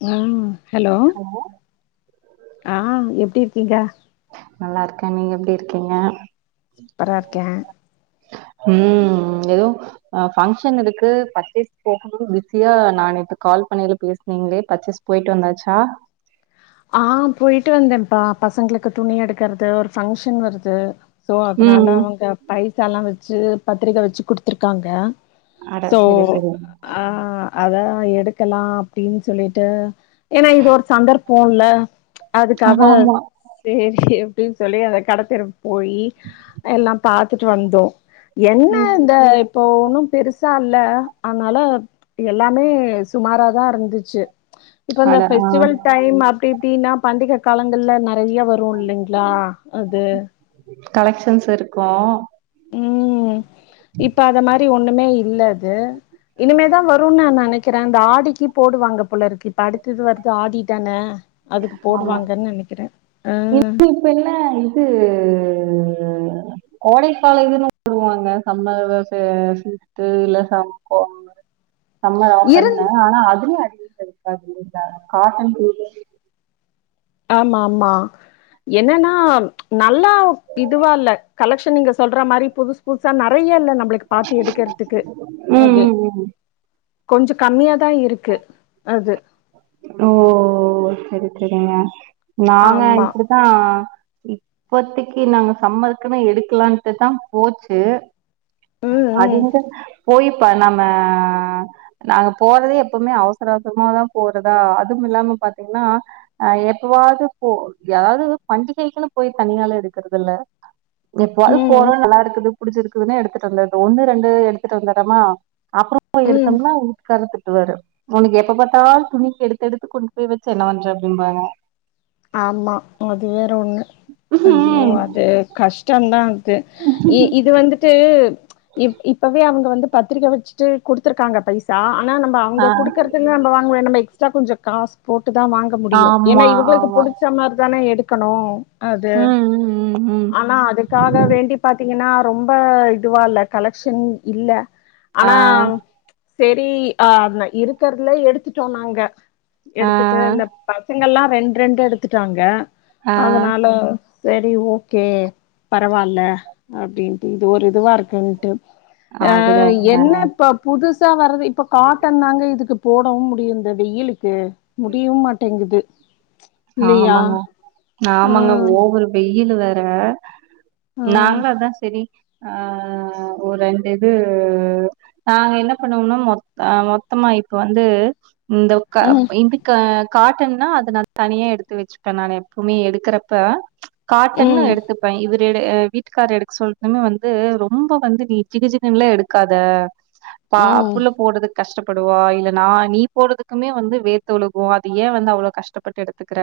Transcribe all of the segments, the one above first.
ம் ஹலோ ஆ எப்டி இருக்கீங்க நல்லா இருக்கே நீங்க எப்படி இருக்கீங்க சூப்பரா இருக்கே ம் எதோ பங்க்ஷன் இருக்கு பர்ச்சேஸ் போகணுன் பிஸியா நா நேத்து கால் பண்ணயில பேசுனிங்ளே பர்ச்சேஸ் போயிட்டு வந்தாச்சா ஆ போயிட்டு வந்தே ம்ப்பா பசங்களுக்கு துணி எடுக்கறது ஒரு ஃபங்க்ஷன் வருது சோ அதனால ம் அவுங்க பைசாலா வச் சு பத்திரிக்க வெச்சு குடுத்துருக்காங்க அட சோ சரி சரி ஆ அதா எடுக்கலா அப்டின்னு சொல்லிட்டு ஏன்னா இது ஒரு சந்தர்ப்ப போன்ல அதுக்காக ஆமா சேரி அப்டின்னு சொல்லி அத கடத்தெரு போய் எல்லா பாத்துட்டு வந்தோ என்ன ம் இந்த இப்போ ஒன்னு பெருசா இல்ல அதனால எல்லாமே சுமாராதா இருந்துச்சு இப்ப இந்த அட ஆ ஃபெஸ்டிவல் அப்டி இப்டின்னா பண்டிக காலங்கள்ல நறைய வரு இல்லைங்ளா அது கலெக்ஷன்ஸ் இருக்கு ம் இப்ப அத மாரி ஒண்ணுமே இல்ல து இனிமேதா வருன்னு நா நெனை கிறே அந்த ஆடிக்கு போடுவாங்க போலருக்கு இப்ப அடுத்தது வருது ஆடி தான அதுக்கு போடுவாங்கன்னு நெனைக்கிற இன் இப்பல்ல இது கோடைக்கால இதுன்னு போடுவாங்க சம்மர் விச சீட்டு இல்ல சம் கோ சம்மர் ஆஃபர்ன் இருந் தான ஆனா அதுலயு அடி [inaudible] இருந்தா காட்டன் [inaudible] ஆமா ஆமா என்னன்னா நல்லா இதுவா இல்ல கலெக்ஷன் நீங்க சொல்ற மாரி புதுசு புதுசா நறைய இல்ல நம்மளுக்கு பாத்து எடுக்கறதுக்கு ம் அது ம் ம் கொஞ்ச கம்மியாதா இருக்கு அது ஓ சரி சரிங்க நாங்க ஆமா இப்பிடித்தா இப்பத்திக்கு நாங்க சம்மர்க்குமே எடுக்கலான்ட்டு தா போச்சு ம் ம் அதுங்க போயிப்ப நம்ம நாங்க போறதே எப்பவுமே அவச ரசமாதா போறதா அதும் இல்லாம பாத்தீங்ன்னா அ எப்பவாவ்து போ யாது பஞ்சிகைக்குனு போய் தனியால எடுக்குறதுல்ல எப்வாது ம் போறோ நல்லாடுக்குது புடிச்சிருக்குதுன்னா எடுத்துட் வந்தது ஒன்னு ரெண்டு எடுத்துட் வந்துறமா [inaudible] ம் எடுத்தம்னா உக்காறத்து வேற உனுக்கு எப்ப பாத்தால் துணிக்கு எடுத்தெடுத்து கொண்டு போய் வெச்சனான்ற அப்டிம்பாங்க ஆமா அதுவே டவுண்ணு ஐயோ ம்ஹ்ம். அது கஷ்டொ தா இ இது வந்துட்டு இப் இப்பவே அவுங்க வந்து பத்ரிக்க வச்ட்டு குடுத்துருக்காங்க பைசா நா நம்ப அங்க ஆ குடுக்கற்து நம்ப வாங்கவே நம்ப எக்ஸ் சா கொஞ்ச காஸ் போ டு தா வாங்க முடியு ஆமா, ஏன்னா இவுங்ளுக் ஆமா. புடிச்ச மார் தானே எடு கணு அது ம், ம், ம், ம். ஆனா அதுக்காக வேண்டி பாத்தீங்கனா ரொம்ப இதுவால்ல கலக்க்ஷன் இல்ல ஆ, ஆனா செரி [unintelligible] இருக்கற்துல எடுத்துட்டோ நாங்க ஆ, எடுத்துட்டு இந்த பசங்கல்லா [unintelligible] ரெண்டெடுத்துட்டாங்க ஆ. அதனால சரி ஒகே பரவால்ல அப்படின்ட்டு இது ஒரு இதுவா இருக் என்டு ஆ அது அதுதான். என்ன ப்ப புதுஸ் தா வர்து இப்ப காட்டன் தாங்க இதுக்கு போடவும் முடியுந்த வெயிலுக் கு முடியும் மாட்டேங்குது இல்லையா ஹாமாங்க ஆ ஆமாங்க ஓவர் வெயிலு வே ஆஹ் ஆ நாங்களு அதா செரி ஆஹ் ஒ ரெண்டு இது நாங்க என்ன பண்ணோம்னா மொத்த மொத்தமா இப்ப வந்து இந்த ம் ஊக்காப இதுக்க காட்டன்னா அதுனல் தனியா எடுத்து வச்சுப்பேன் நா எப்போமே எடுக்கறப்ப காட்டன்னு ம் எடுத்துப்பே இவ வீடு அ வீட்டுக்காரு எடுக்க சொல்துமே வந்து ரொம்ப வந்து நீ ஜிகுஜிகுன்லா எடுக்காத பா ம் புள்ள போடுதுக் கஷ்டப்படுவா இல்ல நா நீ போடுதுக்குமே வந்து வேத்து ஒழுகு அது ஏன் வந்து அவ்ளோ கஷ் டப்பட்டெடுத்துக்ற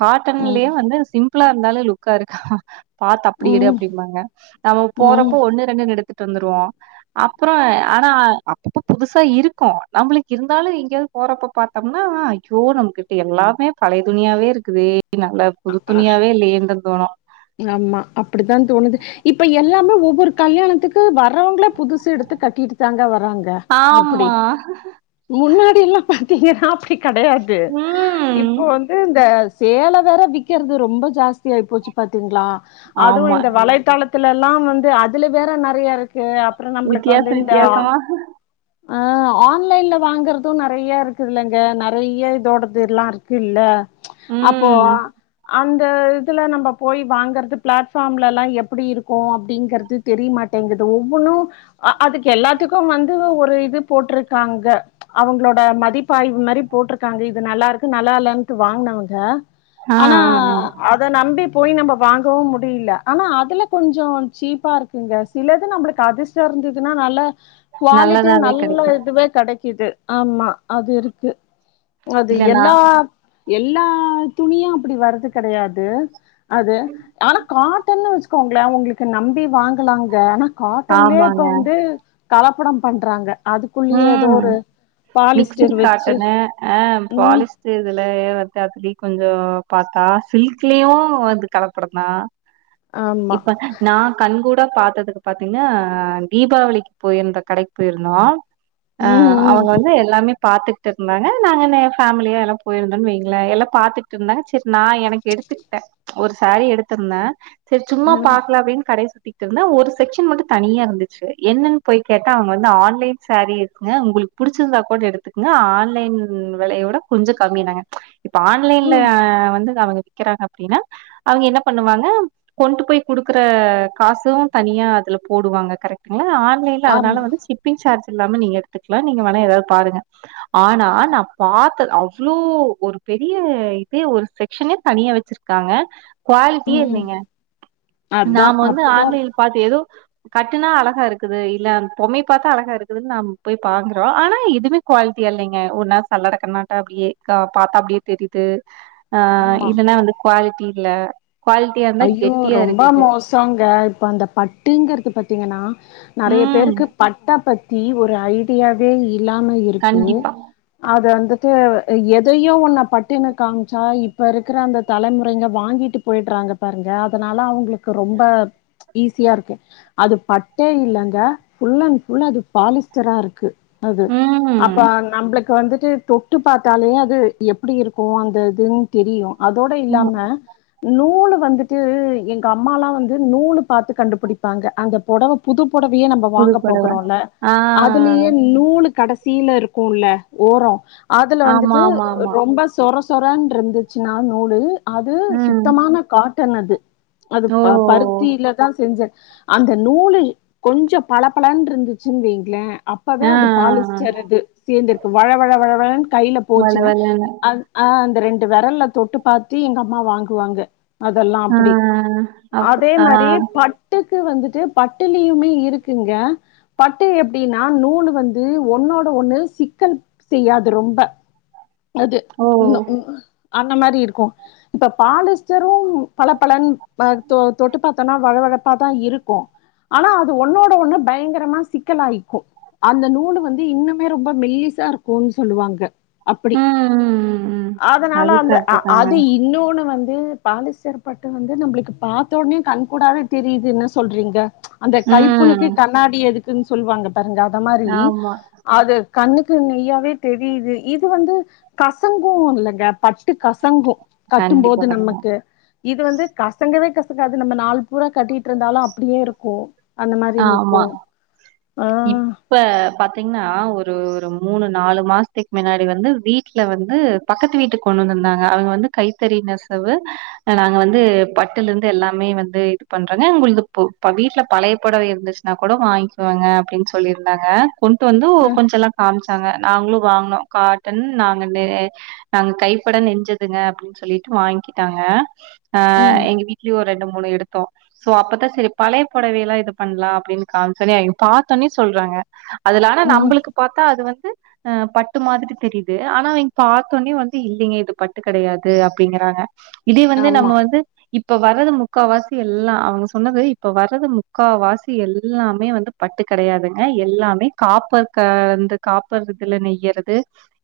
காட்டன்லயே ம் வந்து சிம் ப்லா இருந்தாலே லுக்கா இருக்காஹ் பாத்து அப்புடி எடு ம் அப்டின்பாங்க நம்ம ம் போறப்போ ஒன்னு ரெண்டுன்னு எடுத் எடுத்துட்டு வந்துருவா அப்பறோ ஆனா அப்பப்போ புதுசா இருக்கோ நம்புளுக்கு இருந்தாலு எங்கேயாவது போறப்ப பாத்தோம்னா ஐயோ நம்கிட்ட எல்லா மே பழைய துணியாவே இருக்குதே புது ஆ துணியாவே இல்லையேன்னு தா தோணு ஆமா அப்புடித்தா தோணுது இப்ப எல்லாமே ஒவ்வோர் கல்யாணத்துக்கு வர் க்றவங்களே புதுசு எடுத்து கட்டிட்டு தாங்க வராங்க அப்புடி ஆமா முன்னாடி எல்லா பாத் ஆப்டி கெடயாது ம் இப்போ வந்து இந்த சேலே வேற விக்கிறது ரொம்ப ஜாஸ்தி ஆயி போச்சு பாத்தீங்ளா அதுவு ஆமா இந்த வலைத்தளத் இதுலல்லா வந்து அதுல வேற நறையா இருக் அப்றொ நம்ப்ளுக்கு வித்தியாச வந்து இந்த வித்தியாசமா ஆ ஆன்லைன்ல வாங்கறது நறைய இருக்குதுல்லங்க நறைய இதோடதுல்லா இருக்கு இல்ல அப்போ ம் அந்த இதுல நம்ப போய் வாங்கற்து பிளாட்ஃபார்ம்லல்லாம் எப்புடி இருக்கு அப்டிங்கற்து தெரிய்மாட்டேங்குது ஒவ்வொன்னு அதுக்கு எல்லாத்துக்கு வந்து ஒரு இது போட்ருக்காங்க அவங்ளோட மதிப்பாய்வு மரி போட்ருக்காங்க இது நல்லாருக்கு நல்லாலன்ட்டு வாங்னவங்க ஆ ஆனா ஆ ஆ அத நம்பி போய் நம்ப வாங்கவு முடியில ஆனா அதுல கொஞ்சொ சீப்பா இருக்குங்க சிலது நம்ளுக்கு அதிர்ஷ்டொ இருந்துதுன்னா நல்ல குவாலிட்டியா நல்லதாவே நல்ல கெடைக்கு இதுவே கடக் கிது ஆமா அது இருக்கு அது இல்லன்னா எல்லா எல்லா துணிய அப்புடி வறது கடையாது அது ஆனா காட்டன்னு வச் கோங்ள ஒங்ளுக்கு நம்பி வாங்கலாங்க அனா காட்டன்லே இப்ப ஆமாங்க. வந்து கலப் ப்படம் பண்றாங்க அதுக்குள்ளயே ஏதோ ம் ஒரு மிக்ஸுடு பாலிஸ்டர் வச்சு காட்டணு அ ம் பாலிஸ்டு இதுல [unintelligible] திலு கொஞ்சோ பாத்தா சில்க்லியு வந்து கலப்படம்தா ஆமா. இப்ப நா கண்கூட பாத்ததுக்கு பாத்தீங்ன்னா தீபாவளிக்கு போய்ருந்த கடைக் போய்ருந்தோ அ ம் ம். அவங்க வந்து எல்லாமே பாத்துட்க் இருந்தாங்க நாங்கென்ன ஃபேமிலியா எல்லா போயிருந்தோன் வைங்களே எல்லா பாத்துட்ருந்தாங்க செ நா எனக் எடுத்துக்கிட்டே ஒரு சேரி எடுத்திர்ந்தே செர் சும்மா ம். பாக்லா அப்டின் கடை ட்டிக் இருந்த ஒரு செக்ஷன் மட்டு தனியா இருந்துச்சு என்னன் போய் கேட்டா அவுங்க வந்து ஆன்லைன் சேரி இருக்கு உங்குளுக் புடிச்சிருந்தா கூட எடுத்துக்ங்க ஆன்லைன் வெலயோட கொஞ்ச கம்மினாங்க ச்ச் இப்ப ஆன்லைன்ல ம். வந்து அவங்க விக்கிறாங்க அப்டீனா அவங்க என்ன பண்ணுவாங்க கொண்ட்டு போய் குடுக்குற காசு தனியா அதுல போடுவாங்க கரெக்டுங்ளா ஆ இல்ல இல்ல ஆமா. அதனால வந்து ஷிப்பிங் சார்ஜ் இல்லாம நீங்க எடுத்துக்லா நீங்க வேண எதாவ் பாருங்க ஆனா நா பாத்தத் அவ்ளோ ஒரு பெரிய இதே ஒரு செக்சனே தனியா வெச்சிர்க்காங்க குவாலிட்டியே ம் இல்லைங்க அதா நாம வந்து அப்டிதா இருக்கு ஆன்லைன் பாத்த எது கட்டுனா அழகா இருக்குது இல்ல அந் பொம்மை பாத்தா அழகா இருக் இது வந் நாம போய் பாக்குறோ ஆனா எதுமே குவால்ட்டியா இல்லைங்க ஒர் நா சல்லட கண்ணாட்ட அப்டியே க பாத்தா அப்டியே தெரியுது அ ஆமா இல்லனா வந்து குவால்ட்டி இல்ல குவாலிட்டியா இருந்தா ஐயோ கெட்டியா ரொம்ப இருக்குது மோசோங்க இப்ப அந்த பட்டிங்கறது பாத் தீங்கன்னா நெறைய ம் பேருக்கு பட்டா ப த்தி இது ஒரு ஐடியாவே இல் லாம இருக்கு கண்டிப்பா. அது அந்த து எதையு ஒன்ன பட்டுன்னு காமிச்சா இப்போ இருக்கிற அந்த தலைமுறைங்க வாங்கிட்டு போய்ட்றாங்க பாருங்க அதனால அவுங்ளுக்கு ரொம்ப ச் ஈஸியா இருக்கு அது பட்டே இல்லங்க ஃபுல் அண் ஃபுல் அது பாலிஸ்டரா இருக்கு அது ம். அப்ப நம்ப்ளுக்கு வந் துட்டு தொட்டு பாத்தாலே அது எப்பிடி இருக்கோ அந்த இதுன்னு தெரியு அதோட ம். இல்லாம நூலு [unintelligible] ட்டு எங்க அம்மாலா வந்து நூலு பாத்து கண்டுபுடிப்பாங்க அங்க பொடவ புதுப் பொடவியே நம்ப புது வாங்க புடவ. போகுறோல ஆ. அதுலேயே நூலு கடசி கீழ இருக்குல ஓரோ அதுல ஆமா, வந்துட்டு ஆமா, ஆமா. ரொம்ப சொரஸ் சொரான் இருந்துச்சுன்னா நூலு அது ம். சுத்தமான காட்டு கட்டனது அது ஓ! ப பருத்தியிலதான் செஞ்சேன் அந்த நூலு கொஞ்சம் பள பளன்னு இருந்துச்சுன்னு வைங்ளேன் அப்பவே ஆ. அது பாலிஸ்டர் இது சேர்ந்திருக்கு வழவழவழ [unintelligible] கையில போச்சுன்னா வழவழன்னு. அந் அந்த ரெண்டு டு வெரல்ல தொட்டு பாத்து எங்க அம்மா வாங்குவாங்க அதெல்லா ஆ. அப்டி அப் அதே ஆ. மாரி பட்டு க்கு வந்துட்டு பட்டுலயுமே இருக்குங்க பட்டு எப்டின்னா நூலு வந்து ஒன்னோட ஒண்ணு சிக்கல் செய்யாது ரொம்ப அது ஓ! இன்னு ம் அ அந்த மாரி இருக்கு இப்ப பாலிஸ்டர் [unintelligible] பளபளன் னா தொ தொட்டு பாத்தோனா வழ வழப் ப்பா தான் இருக்கு ஆனா அது ஒன்னோட ஒண்ணு பயங்கரமா சிக்கல் ஆயிக்கு அந்த நூலு வந்து இன்னுமே ரொம்ப மெல்லிசா இருக்குன்னு சொல்லுவாங்க அப்படி ம், ம், ம், ம். அதனால அது அந்த அ கரெக்ட்டு தாங்க. அது இன்னொன்னு வந்து உஹ பாலிஸ்டர் பட்டு வந்து நம்பளுக்கு பாத்த ஒட்னே கண் கூடாவேத் தெரியுது என்ன சொல்றீங்க அந்த கைப்புண்ணுக்கு ம். கண்ணாடி எதுக்கு குன் சொல்வாங்க பாருங்க அத மாரி ஆமா. அது கண்ணுக்கு நெய்யாவே தெரியுது இது வந்து கசங்கு இல்லங்க பட்டு கசங்கு கட்டும்போது கண்டிப்பா ம். கட்னு நமக்கு இது வந்து கசங்கவே கசங்காது நம்ம நாள் பூரா கட்டிகிட்டு இருந்தாலு அப்டியே இருக்கு அந்த மாரி நிக்கு ஆமா ஆ இப்ப பாத்தீங்ன்னா ஒரு ரொம் மூணு நாலு மாசத்திக் மின்னாடி வந்து வீட்ல வந்து பக்கத்து வீட்டுக் கொண்டு வந்திருந்தாங்க அவங்க வந்து கைத்தறி நெசவு நாங்க வந்து பட்டுலிருந்து எல்லாமே வந்து இது பண்றங்க உங்கள்து பு ப வீட்ல பழைய புடவை இருந்துச்சுன்னா கூட வாங்க்குவாங்க அப்டின்னு சொல்லியிருந்தாங்க கொண்டு வந்து ஓ கொஞ்ச எல்லா காம்ச்சாங்க நாங்ளு வாங்னோ காட்டன் நாங்க நே நாங்க கைப்பட நெஞ்சதுங்க அப்டின்னு சொல்லிட்டு வாங்கிட்டாங்க ஆ ம் எங்க வீட்லயு ஒரு ரெண்டு மூ மூணு எடுத்தோ சோ அப்பதா சரி பழைய பொடவையெல்லா இது பண்லா அப்டின்னு காம்ச்சொன்னயே பாத்தொன்னயே சொல்றாங்க அதுலான ம் நம்பளுக்கு பாத்தா அது வந் கு ம் பட்டு மாதிரி தெரியுது ஆனா இங் பாத்தோன்னே வந்து இல்லிங்க இது பட்டு கெடையாது அப்டிங்கறாங்க இதே வந்து ஆமா நம்ம வந்து இப்ப வரது முக்காவாசி எல்லா அவங்க சொன்னது இப்ப வரது மு க்கா வாசி எல்லாமே வந்து பட்டு கெடையாதுங்க எல்லாமே காப்பர் கலந்து காப்பர் இதுல நெய்யறது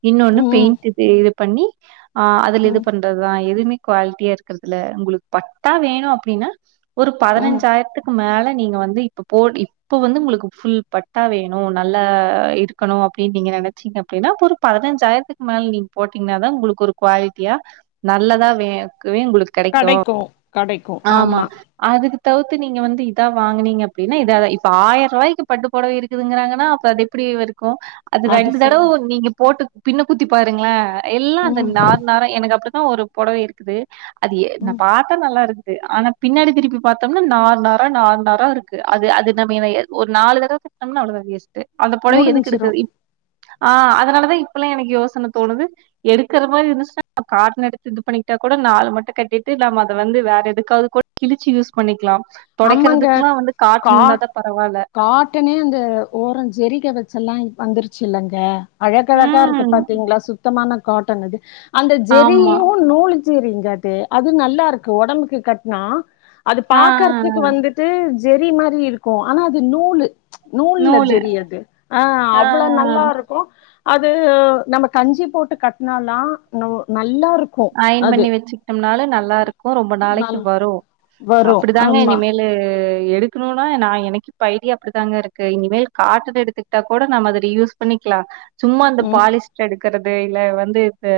இன்னொன்னு ம் பெயிண்ட் இது இது பண்ணி ஆ அதுல இது ம் பண்றதுதா எதுமே குவால்ட்டியா இருக்கிறதுல்ல உங்களுக் பட்டா வேணு அப்டின்னா ஒரு ம் பதனஞ்சாயிரத்துக்கு மேல நீங்க வந்து இப்ப போ இப்ப வந்து உங்களுக்கு ஃபுல் பட்டா வேணு நல்லா இருக்கணு அப்டின்னு நீங்க நெனச்சீங்க அப்டின்னா அப்ப ஒரு பதனஞ்சாயிரத்துக் மேல நீங்க போட்டீங்ன்னா தா உங்களுக்கு ஒரு குவாலிட்டியா நல்லதா வே க்குவே உங்களுக்கு கெடைக்கு கடைக்கு கடைக்கு ஆமா அதுக்கு தவுத்து நீங்க வந்து இதா வாங்கனீங்க அப்டினா இதா இப்ப ஆயர்ரூவாய்க்கு பட்டு பொடவை இருக்குதுங்கறாங்கனா அப்ப அது எப்டி வரு க்கு அது ரெண்டு தடவ நீங்க போட்டு பின்ன குத்தி பாருங்கள எல்லா அந்த ம் நார் நாரா எனக்கு அப்டி தா ஒரு பொடவை இருக்குது அது ஏ நா ம் பாத்தா நல்லா இருந் து ஆனா பின்னாடி திருப்பி பாத்தோம்னா நார் நாரா நார் நாரா இருக்கு அது அது நம்ம ஒரு நாலு தடவ கட்னோம்னா அவ்ளதா வேஸ்ட் டு அந்த பொடவை எதுக்கு முடிஞ்சிரும் எடுக்கறது இப் ஆ அதனாலதா இப்பல்லா எனக்கு யோசன தோணுது எடுக்கற மாரி இருந்துச்சுன்னா காட்டனு எடுத்து இது பண்ணிட்டா கூட நாலு மட்டு கட்டிட்டு நாம அத வந்து வேற எது எதுக்காவது கூட கிழிச்சி யூஸ் பண்ணிக்கலா அம்மாங்க தொடைக்கிறதுக்குல்லா வந்து காட்டன் கா இருந்தாதா பரவால்ல காட்டனே அந்த ஓரோ ஜெரிக வச்செல்லா வந்துருச்சி இல்லங்க அழகழகா இருக்கு ம் பாத்தீங்களா சுத்தமான காட்டன் அது அந்த ஜெரியு ஆமா நூலு ஜெரிங்க அது அது நல்லா இருக்கு ஒடம்புக்கு கட்னா அது ஆ ஆ பாக்கற் ஆ. துக்கு வந்துட்டு ஜெரி மாரி இருக்கூ ஆனா அது நூலு நூல்ல நூலு ஜெரி அது ஆ அவ்வள நல்லா இருக்கூ அது நம்ம கஞ்சி போட்டு கட்டுனால்லா நோ ந நல்லா இருக்கும் அயன் அது பண்ணி வச்சுக்ட்டம்னாலு ந ல்லா இருக்கு ரொம்ப நாளைக்கு நல் வரு வரும் அப்படிதாங்க ஆமா இனிமேலு எ எடுக்கணுனா நா எனக்கு இப்ப ஐடியா அப்படிதாங்க இருக்கு இனிமேல் காட்டன் எடுத்துக்கிட்டா கூட நாம அத ரியூஸ் பண்ணிக்லா சும்மா அந்த ம் பாலிஸ்டர் எடு க்கறது இல்ல வந்து இந்த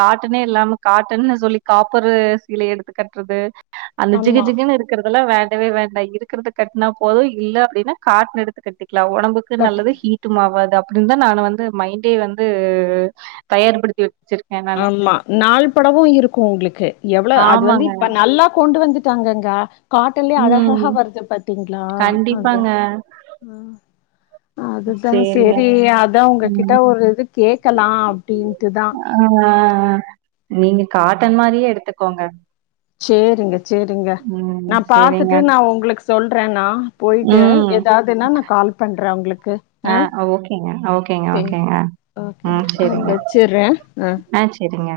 காட்ட னே இல்லாம காட்டன் சொல்லி காப்பரு சீலை எடுத்து கட்றது அந்த ஆமா ஜிகுஜிகுனு இருக்கறது இதல்லா வேண்டவே வேண்டா இருக்கறது கட்னா போது இல்ல அப்படின்னா காட்டன் எடுத்து கட்டி க்லா ஒடம்புக்கு நல்லது கட்டுக்கு ஹீட்டுமாவாது அப்படின்தா நானு வந்து மைண்டே வந்து தயார்படுத்தி வச்சிருக்கே நானு ஆமா நாள் படவு இருக்கு உங்குளுக்கு எவ்ள அது வந்து ஆமாங்க இப்ப நல்லா கொண்டு வந்துட் டாங்கங்க காட்டன்லயே ம் அழகழகா வருது பாத்தீங்களா அதா கண்டிப்பாங்க அ அதுதா சேரிங்க சரி அதா ம் உங்ககிட்ட ஒரு இது கேக்கலா அப்டின்ட்டுதா ஆ அ நீங்க காட்டன் மாரியே எடுத்துக்கோங்க சேரிங்க சேரிங்க ம் நா சேரிங்க பாத்துட்டு நா உங்குளுக்கு சொல் ட்ற நா போய்ட்டு ம் ஏதாதுன்னா நா கால் பண்ற உங்ளுக்கு ஆ அ ஓகேங்க ஓகேங்க சேரி ஓகேங்க ஓகேங்க ம் நா சேரிங்க வச்சுர்றே அ ஆ சேரிங்க